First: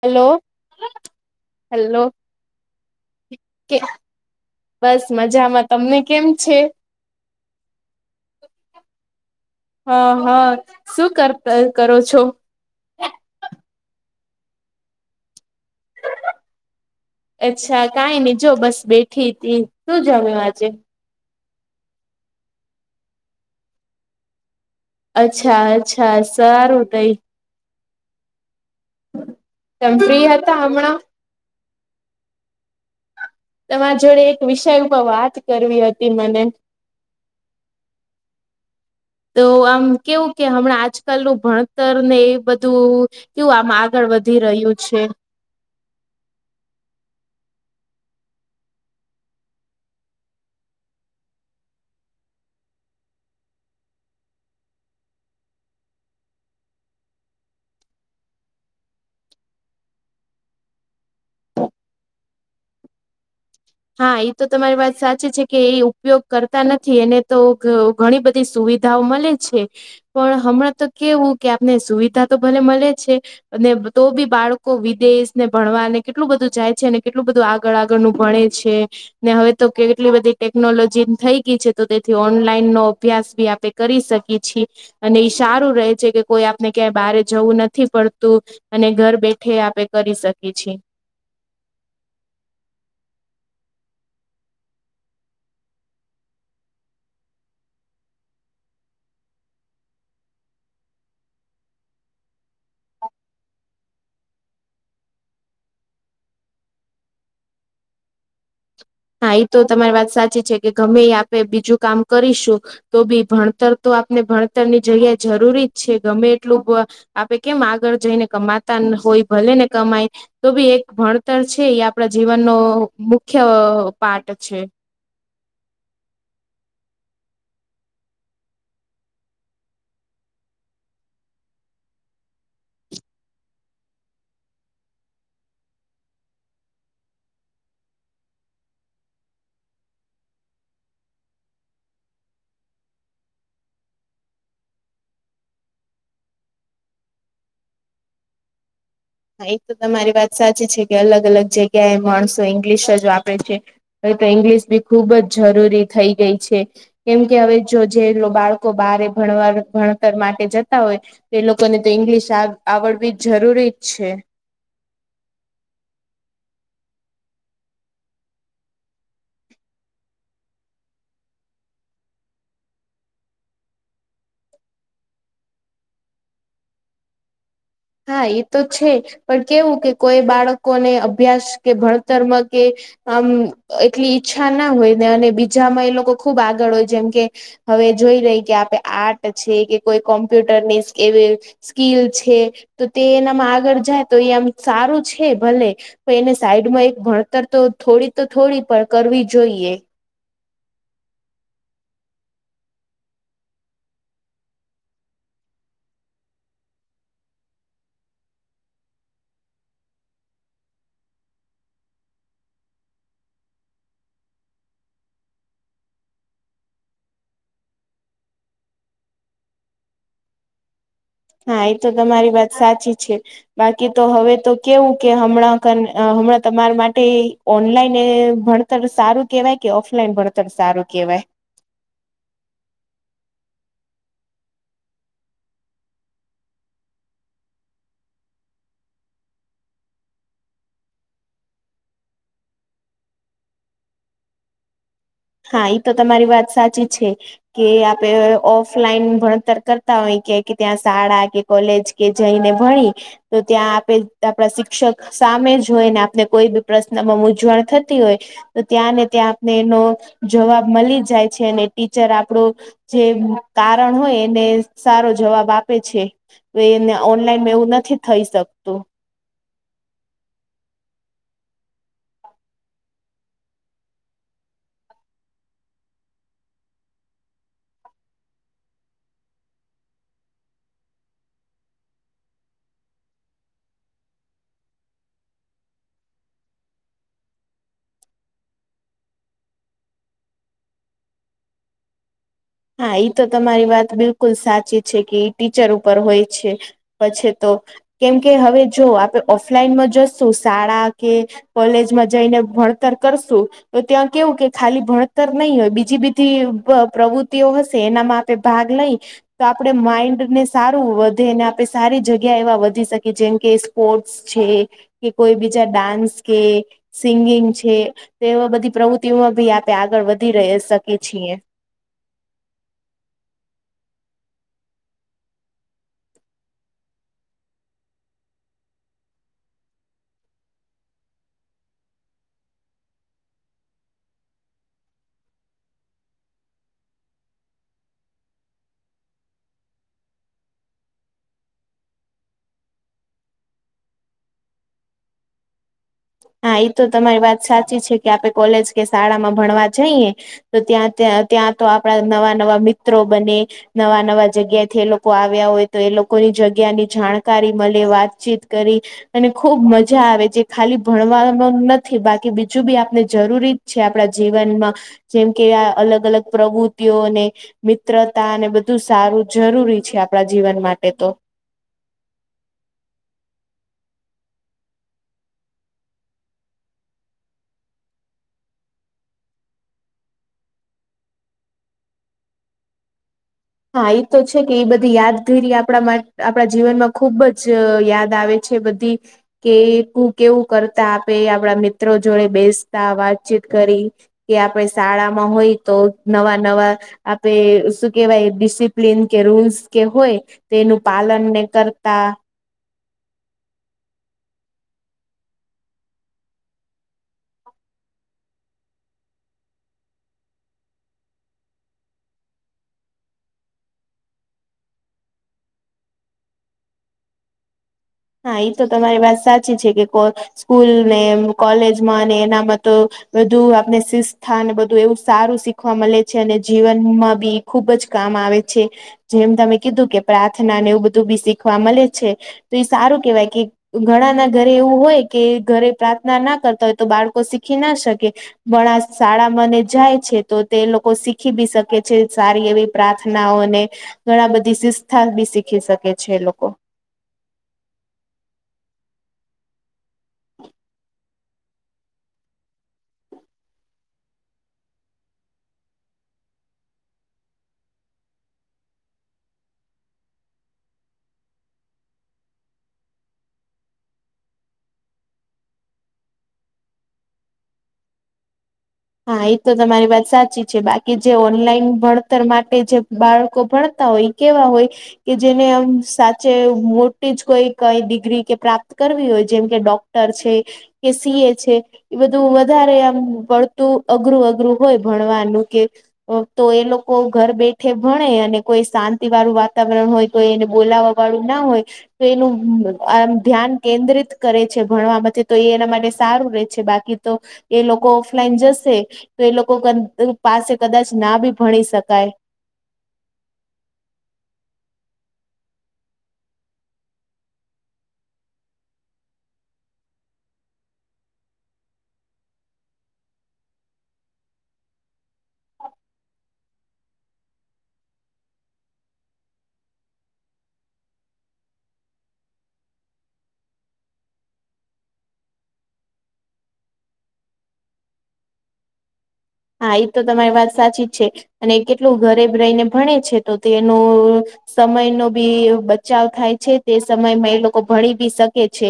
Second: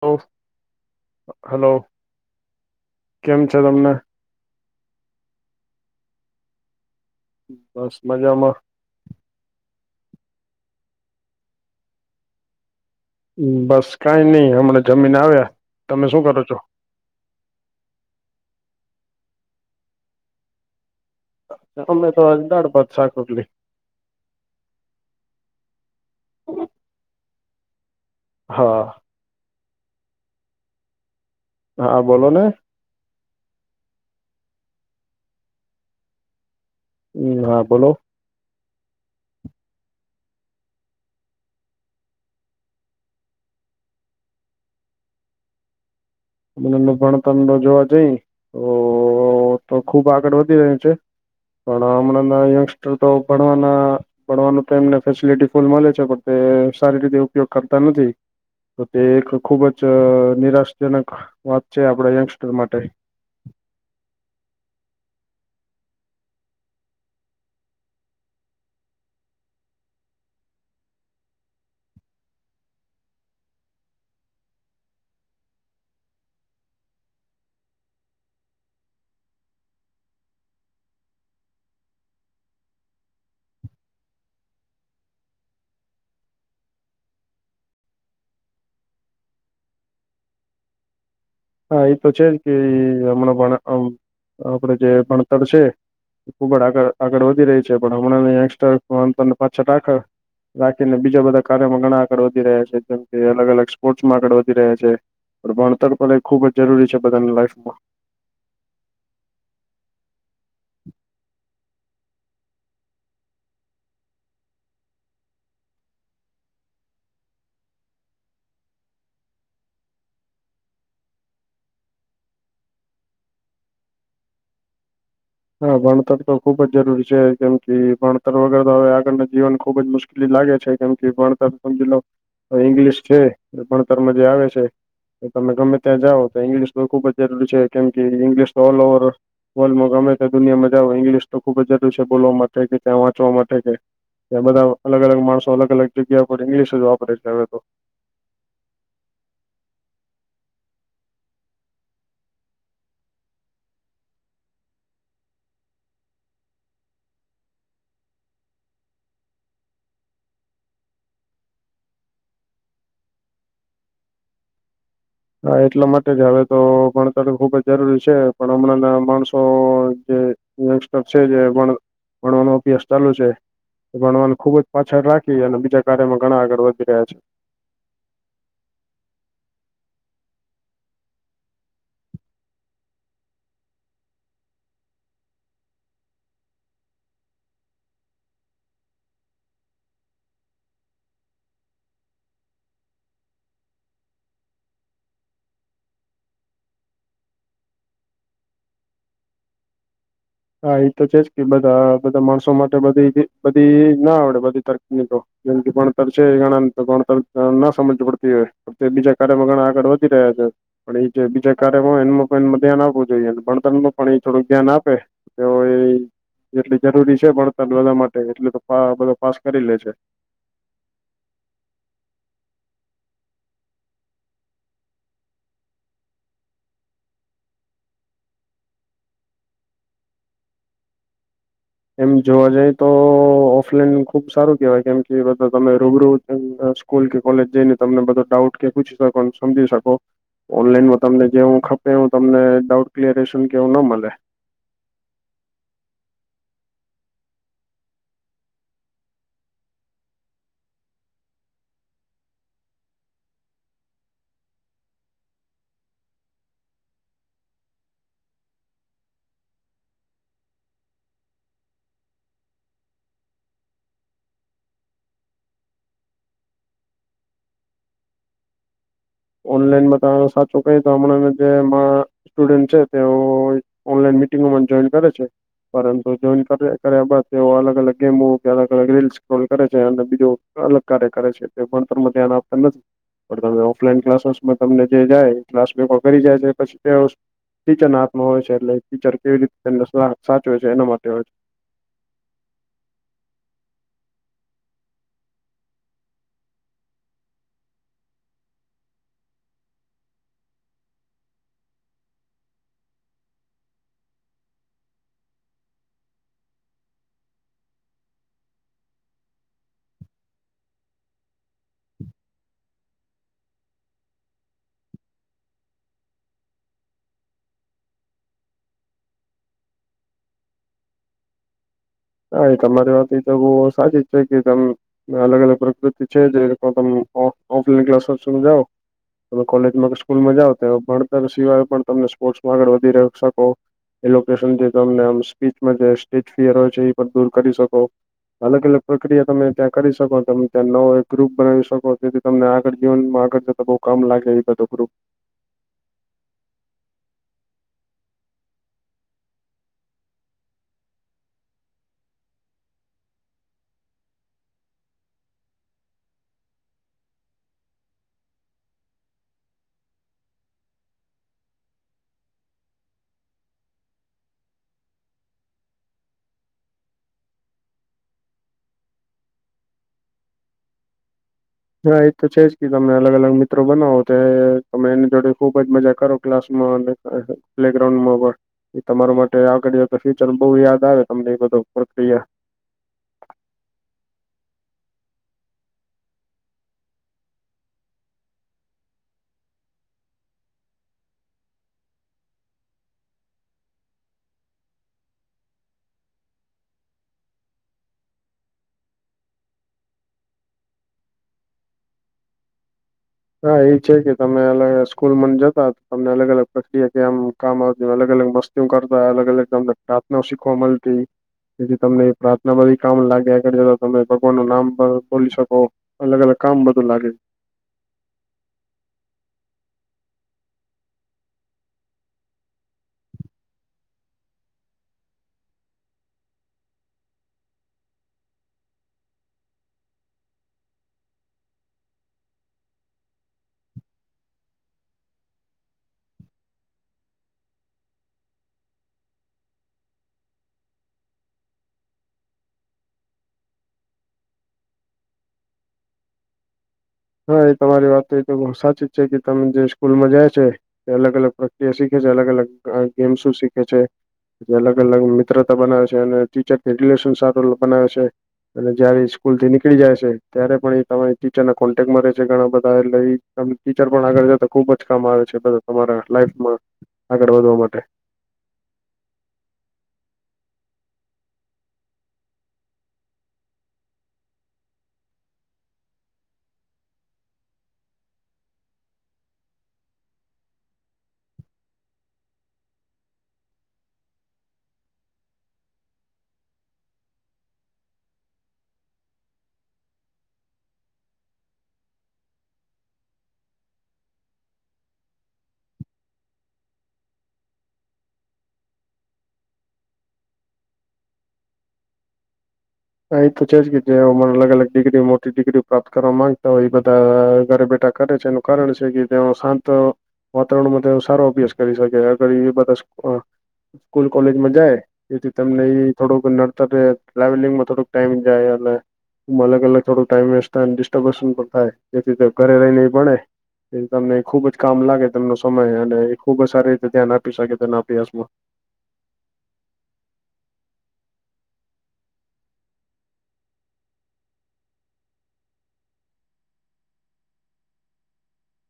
Hello hello કેમ છે કે તમને બસ મજામાં તમને કેમ છે. બસ મજામાં. હા હા શું કર ત કરો છો? બસ કઈ નહી હમણાં જમીને આવ્યા તમે શું કરો છો. અચ્છા કાઈ ને જો બસ બેઠી તી શું જમ્યું આજે. એતો મેતો આજ દાળ ભાત, શાક રોટલી. અચ્છા-અચ્છા સારું તઈ. હા. તેમ ફ્રી હતા હમણાં. હા બોલો ને. તમારા જોડે એક વિષય ઉપર વાત કરવી હતી મને. હમ્મ હા બોલો. તો આમ કેવું કે હમણાં આજકાલ નુ ભણતર ને એ બધું. કેવું આમ આગળ વધી રહ્યું છે. ને એમનું ભણતરનુ જોવા જઈ તો તો ખુબ આગળ વધી રહ્યું છે. પણ હમણાં ના યંગસ્ટર તો ભણવાના ભણવાનું તો એમને ફેસિલટી ફૂલ મળે છે પણ તે સારી રીતે ઉપયોગ કરતા નથી. તો તે એક ખુબ જ નિરાશાજનક વાત છે આપડા યંગસ્ટર માટે. હા એ તો તમારી વાત સાચી છે કે એ ઉપયોગ કરતા નથી એને તો. ઘણી બધી સુવિધાઓ મલે છે. પણ હમણાં તો કેવું કે આપને સુવિધા તો ભલે મલે છે. અને તો બી બાળકો વિદેશને ભણવાને કેટલું બધું જાય છે અને કેટલું બધું આગળ આગળનું ભણે છે. ને હવે તો કેટલી બધી ટેકનોલોજી થઈ ગઈ છે તો તેથી ઓનલાઈન નો અભ્યાસ બી આપે. કરી શકી છી અને ઈ સારું રહે છે કે કોઈ આપને ક્યાંય બહારે જવું નથી પડતું. અને ઘર બેઠે આપે કરી શકીએ છીએ. હા એ તો છે જ કે હમણાં ભ આપડ જે ભણતર છે ખૂબ જ આગળ આગળ વધી રહી છે પણ હમણાં યંગસ્ટરને ફોન પાછળ. [unintelligible] રાખીને બીજા બધા કાર્યોમાં ઘણા આગળ વધી રહ્યા છે જેમ કે અલગ-અલગ સ્પોર્ટ્સમાં આગળ વધી રહ્યા છે. પણ ભણતર ભલે ખુબ જ જરૂરી છે બધાની લાઈફમાં. હા એ તો તમારી વાત સાચી છે કે ગમે એ આપે બીજું કામ કરીશું. તો ભી ભણતર તો આપને ભણતરની જગ્યા જરૂરી જ છે ગમે એટલું બ આપે કેમ આગળ જઈને કમાતા હોય ભલે ને કમાય. તો ભી એક ભણતર છે એ આપણા જીવનનો મુખ્ય પાર્ટ છે. હા ભણતર તો ખુબ જ જરૂરી છે કેમ કે ભણતર વગર તો હવે આગળના જીવન ખુબ જ મુશ્કે કેલી લાગે છે કેમ કે ભણતર સમજીલો ઇંગ્લિશ છે ભણતરમાં જે આવે છે. તમે ગમે ત્યાં જાઓ તો ઇંગ્લિશ તો ખુબ જ જરૂરી છે કેમ કે ઇંગ્લિશ તો ઓલ ઓવર, વર્લ્ડમાં ગમે તે દુનિયામાં જાવ ઇંગ્લિશ તો ખુબ જરૂરી છે, બોલવા માટે કે ત્યાં વાંચવા માટે કે. ત્યાં બધા અલગ-અલગ માણસો અલગ-અલગ જગ્યા પર ઇંગ્લિશ જ વાપરે છે હવે તો. હા એક તો તમારી વાત સાચી છે કે અલગ-અલગ જગ્યાએ માણસો ઇંગ્લિશ જ વાપરે છે. હવે તો ઇંગ્લિશ બી ખુબ જ જરૂરી થઈ ગઈ છે. કેમ કે હવે જો જે બાળકો બારે ભણવાર ભણતર માટે જતા હોય. એ લોકોને તો ઈંગ્લિશ આવ આવડવી જ જરૂરી જ છે. હા એટલા માટે જ હવે તો ભણતર ખુબ જ જરૂરી છે પણ હમણાં ના માણસો જે, યંગસ્ટર છે જે પણ ભણવાનો અભ્યાસ ચાલુ છે. ભણવાને ખુબ જ પાછળ રાખી અને બીજા કાર્યમાં ઘણા આગળ વધી રહ્યા છે. હા એ તો છે પણ કેવું કે કોઈ બાળકોને અભ્યાસ કે ભણતરમાં કે, આમ એટલી ઈચ્છા ના હોય ને અને બીજામાં એ લોકો ખુબ આગળ હોય જેમ કે, હવે જોઈ રહી કે, આપે આર્ટ છે કે કોઈ કોમ્પ્યુટર ની સ્કીલ, સ્કીલ છે તો તે એનામાં આગળ જાય તો એ આમ સારું છે ભલે, તો એને સાઈડમાં એક ભણતર તો થોડી તો થોડી પણ કરવી જોઈએ. હા એ તો છે જ કે બધા બધા માણસો માટે બધી બધી ના આવડે બધી તકનીકો, જેમકે ભણતર છે એ ગણ તો ભણતર ના સમજ પડતી હોય. તે બીજા કાર્યમાં ઘણા આગળ વધી રહ્યા છે. પણ એ જે બીજા કાર્ય હોય એ પણ એ ધ્યાન આપવું જોઈએ ભણતર માં પણ એ થોડુંક ધ્યાન આપે, તો એ, એટલી જરૂરી છે ભણતર બધા માટે એટલે તો બધા પાસ કરી લે છે. હા એ તો તમારી વાત સાચી છે. બાકી તો હવે તો કેવું કે, હમણાં ક હમણાં તમારા માટે, ઓનલાઈન ભણતર સારું કેવાય, કે ઓફલાઈન ભણતર સારું કેવાય. એમ જોવા જઈ તો, ઓફલાઈન ખૂબ સારું કહેવાય કેમ કે બધા તમે રૂબરૂ સ્કૂલ કે કોલેજ જઈને તમને બધો ડાઉટ, કે પૂછી શકો સમજી શકો. ઓનલાઈનમાં તમને જેવું ખપેું તમને ડાઉટ ક્લયરેશન કે એવું ન મળે. હા એ તો તમારી વાત સાચી છે. કે આપે ઓફલાઈન ભણતર કરતા હોય કે કે ત્યાં શાળા કે, કોલેજ કે જઈને ભણી તો ત્યાં આપે આપણાં શિક્ષક, સામે જ હોય ને આપને કોઈ બી પ્રશ્નમાં મૂઝવણ થતી હોય. તો ત્યાં ને ત્યાં આપને એનો જવાબ મળી જાય છે અને ટીચર આપણું, જે કારણ હોય એને સારો જવાબ આપે છે. એને ઓનલાઈન એવું નથી થઈ શકતું. ઓનલાઈનમાં ત સાચુ ક્યું તમણા જે હમ સ્ટુડન્ટ છે તેઓ ઓનલાઈન મિટિંગમાં જોઈન કરે છે. પરંતુ જોઈન કર્યા બાદ તેઓ અલગ-અલગ ગેમો કે અલગ-અલગ રીલ સ્ક્રોલ કરે છે અને બીજું અલગ કાર્ય કરે છે તે પણ તર ધ્યાન આપતા નથી પણ તમે ઓફલાઈન ક્લાસ ક્લાસ તમને જે જાય ક્લાસ ભેગો કરી જાય છે પછી ટીચરના હાથમાં હોય છે એટલે ટીચર કેવી રીતેને સા સાચવે છે એના માટે હોય છે. હા ઈ તો તમારી વાત બિલકુલ સાચી છે કે ટીચર ઉપર હોય છે. પછે તો કેમકે હવે જો આપણે ઓફલાઈનમાં જશું શાળા કે કોલેજમાં જઈને ભણતર કરશું. તો ત્યાં કેવું કે ખાલી ભણતર નહી હોય બીજી બીધી પ્રવુ તીઓ હશે એના માપે ભાગ લઈ. તો આપડે માઈન્ડને સારું વધેને આપણે સારી જગ્યા એવા વધી શકીએ જેમ કે સ્પોર્ટ્સ છે કે કોઈ બીજા ડાન્સ કે સિંગિંગ છે તો એવા બધી પ્રવૃત્તિઓમાં ભી આપે આગળ ર વધી શકીએ છીએ. હા એ તમારી વાત ભી તો બહું સાચી જ છે કે તમ અલગ-અલગ પ્રકૃતિ છે જે તમે ઓ ઓફલાઈન ક્લાસમાં જાવ. કોલેજમાં કે સ્કૂલ માં જાવ તો ભણતર સિવાય પણ તને સ્પોર્ટ્સમાં આગળ વધી ર શકો. એ લોકેશન જે તમને આમ સ્પીચમાં જે સ્ટેજ ફિયર હોય છે એ પણ દૂર કરી શકો. અલગ-અલગ પ્રક્રિયા તમે ત્યાં કરી શકો તમે ત્યાં નવો એક ગ્રુપ બનાવી શકો જેથી તમને આગળ જીવનમાં આગળ તો બઉ કામ લાગે એ બધું ગ્રુપ. હા એ તો તમારી વાત સાચી છે કે આપે કોલેજ કે શાળામાં ભણવા જઈએ તો ત્યાં ત્યાં ત્યાં તો આપણા નવા નવા મિત્રો બને. નવા-નવા જગ્યાથી એ લોકો આવ્યા હોય તો એ લોકોની જગ્યાની જાણકારી મળે વાતચીત કરી અને ખુબ મજા આવે જે ખાલી ભણવાનું નથી બાકી બીજું બી આપણે જરૂરી છે આપણા જીવનમાં. જેમ કે આ અલગ અલગ પ્રવૃતિઓને અને મિત્રતા અને બધું સારું જરૂરી છે આપણા જીવન માટે તો. હા એ તો છે જ કે તમને અલગ-અલગ મિત્રો બનાવો તો તમે એની જોડે ખુબ જ મજા કરો ક્લાસમાં અને પ્લેગ્રાઉન્ડ માં પણ. એ તમારો માટે આગળ જતા ફ્યુચર બહુ યાદ આવે તમને એ બધો પ્રક્રિયા. હા એ તો છે કે એ બધી યાદગીરી આપણા આપણા જીવનમાં ખુબ જ યાદ આવે. છે બધી. કે કુ કેવું કરતા આપે આપડા મિત્રો જોડે બેસતા વાતચીત કરી. કે આપણે શાળામાં હોય તો નવા-નવા આપે શું કેવાય ડિસિપ્લીન કે રૂલ્સ કે હોય તેનું પાલન ને કરતા. હા એ છે કે તમે અલગ સ્કૂલમા ને જતા તમને અલગ- અલગ પ્રક્રિયા કે આમ કામ આવતી અલગ-અલગ વસ્ત હુ કરતા અલગ-અલગ તમને પ્રાર્થનાઓ શીખવા મળતી. જેથી તમને એ પ્રાર્થના બધી બી કામ લાગે આગળ જતા તમે ભગવાન નું નામ પણ બોલી શકો. અલગ-અલગ કામ બધું લાગે. હા એ તો તમારી વાત સાચી છે કે કો સ્કૂલને, કોલેજમાં અને એનામાં તો બધું આપને શિસ્થાને બધું એવું સારું શીખવા મળે છે અને જીવનમાં બી ખુબ જ કામ આવે છે. જેમ તમે કીધું કે પ્રાર્થના ને એવું બધું બી શીખવા મળે છે તો એ સારું કેવાય કે ઘણા ના ઘરે એવું હોય કે ઘરે પ્રાર્થના ના કરતા હોય તો બાળકો શીખી ના શકે. ઘણાં શાળામા ને જાય છે તો તે લોકો શીખી બી શકે છે સારી એવી પ્રાર્થનાઓને ઘણા બધી શિસ્થા બી શીખી શકે છે એ લોકો. હા એ તમારી વાત તો એ તો બહું સાચી જ છે કે તમે જે સ્કૂલમાં જાય છે તે અલગ અલગ પ્રક્રિયા શીખે છે અલગ અલગ ગેમ્સ શીખે છે. જે અલગ-અલગ મિત્રતા બનાવે છે અને ટીચર [unintelligible] બનાવે છે. અને જયારે સ્કૂલ થી નીકળી જાય છે ત્યારે પણ એ તમારી ટીચર કોન્ટેકમાં રહે છે ઘણા બધા એટલે ટીચર પણ આગળ જતા ખુબ જ કામ આવે છે બધા તમારા લાઈફમાં આગળ વધવા માટે હા એ તો તમારી વાત સાચી છે બાકી જે ઓનલાઈન ભણતર માટે જે બાળકો ભણતા હોય. કેવા હોય. કે જેનેમ સાચે મોટી જ કોઈ કઈ ડિગ્રી કે પ્રાપ્ત કરવી હોય જેમ કે ડોક તર છે કે સી એ છે એ બધું વધારે આમ પર તું અઘરું અઘરું હોય ભણવાનું કે તો એ લોકો ઘર બેઠે ભણે અને કોઈ શાંતિ વાળું વાતાવરણ હોય. કોઈ એને બોલાવા વાળું ના હોય. તો એનું આમ ધ્યાન કેન્દ્રિત કરે છે ભણવા માટે તો એ એના માટે સારું રહે. બાકી તો એ લોકો. ઓલાઈન જશે તો એ લોકો પાસે કદાચ ના બી ભણી શકાય. હા એ તો છે જ કે જેને અલગ અલગ ડિગ્રી મોટી ડિગ્રીઓ પ્રાપ્ત કરવા માંગતા હોય એ બધા ઘરે બેઠા કરે છે. કારણ છે કે તેઓ શાંતો વાતાવરણમાં સારો અભ્યાસ કરી શકે આગળ એ બધા સ્કૂલ કોલેજમાં જાય એથી તમને એ થોડુંક નડતર ટ્રાવેલિંગમાં થોડુંક ટાઈમ જાય એલે. એમાં અલગ અલગ થોડું ટાઈઇ વ થાય ડિસ્ટર્બન્સન પણ થાય જેથી ઘરે રહી ને પડે. એ તમને ખુબ જ કામ લાગે તનો સમય અને ખુબ જ સારી રીતે ધ્યાન આપી શકે તેના અભ્યાસમાં હા એ તો તમારી વાત સાચી જ છે અને કેટલું ગરેબ રહીને ભણે છે તો તેનું સમય ન બી બચાવ થાય છે તે સમયમાં એ લોકો ભણી બી શકે છે.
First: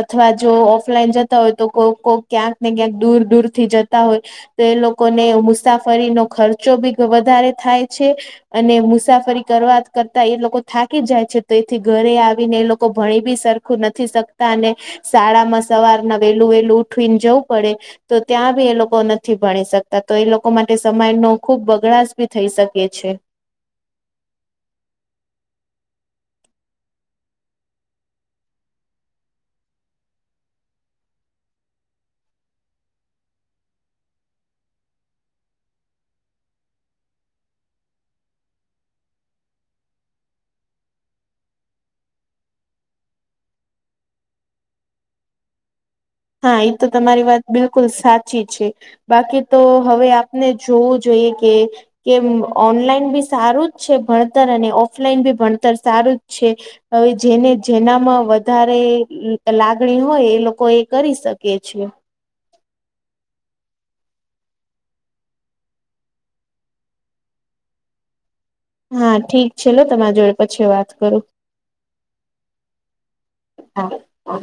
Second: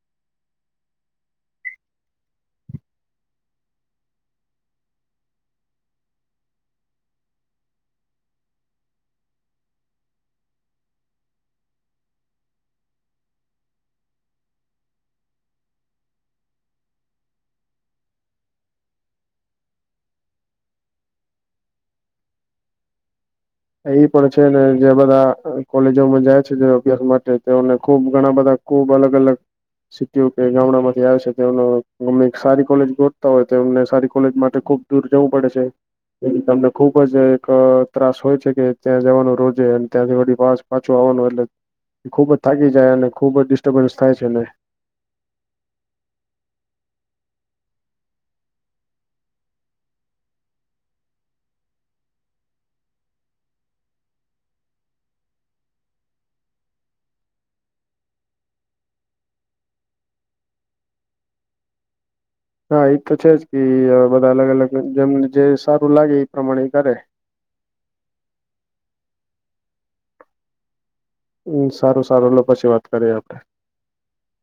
અથવા જો ઓફલાઈન જતા હોય તો કોઈ કો ક્યાંક ને ક્યાંક દૂર દૂરથી જતા હોય. તો એ લોકોને મુસાફરીનો ખર્ચો બી વધારે થાય છે. અને મુસાફરી કરવા કરતા એ લોકો થાકી જાય છે તો એથી ઘરે આવીને એ લોકો ભણી બી સર આખું નથી શકતા અને શાળામાં સવારના વેલું વેલું ઉઠવીને જવું પડે. તો ત્યાં બી એ લોકો નથી ભણી શકતા. ત તો એ લોકો માટે સમય નો ખુબ બગડાશ ભી થઈ શકે છે. એ પણ છે ને જે બધા કોલેજોમાં જાય છે અભ્યાસ માટે તેઓને ખુબ ઘણા બધા. ખૂબ અલગ અલગ સિટીઓ કે ગામડામાંથી આવે છે એ મમ્મે સારી કોલેજ ગોઠતા હોય તો એમને સારી કોલેજ માટે ખુબ દૂર જવું પડે છે એ તમને ખુબ જ એક ત્રાસ હોય. છે કે ત્યાં જવાનું રોજે ત્યાંથીી વાસ પાછું આવવાનું એટલે. એ ખુબ જ થાકી જાય અને ખુબ જ ડિસ્ટર્બન્સ થાય છે ને. હા એ તો તમારી વાત બિલકુલ સાચી છે. બાકી તો હવે આપને જોવું જોઈએ કે કે ઓનલાઈન બી સારું જ છે ભણતર અને ઓફલાઈન બી ભણતર સારું જ છે. હવે જેને જેનામાં વધારે લાગણી હોય એ લોકો એ કરી શકે છીએ. હા એ તો છે જ કે બધા અલગ અલગ જેમને જે સારું લાગે એ પ્રમાણે કરે હા ઠીક છે લ તમારા જોડે પછી વાત કરું. હમ સારું સારું લો પછી વાત કરીએ આપડે. હા હા.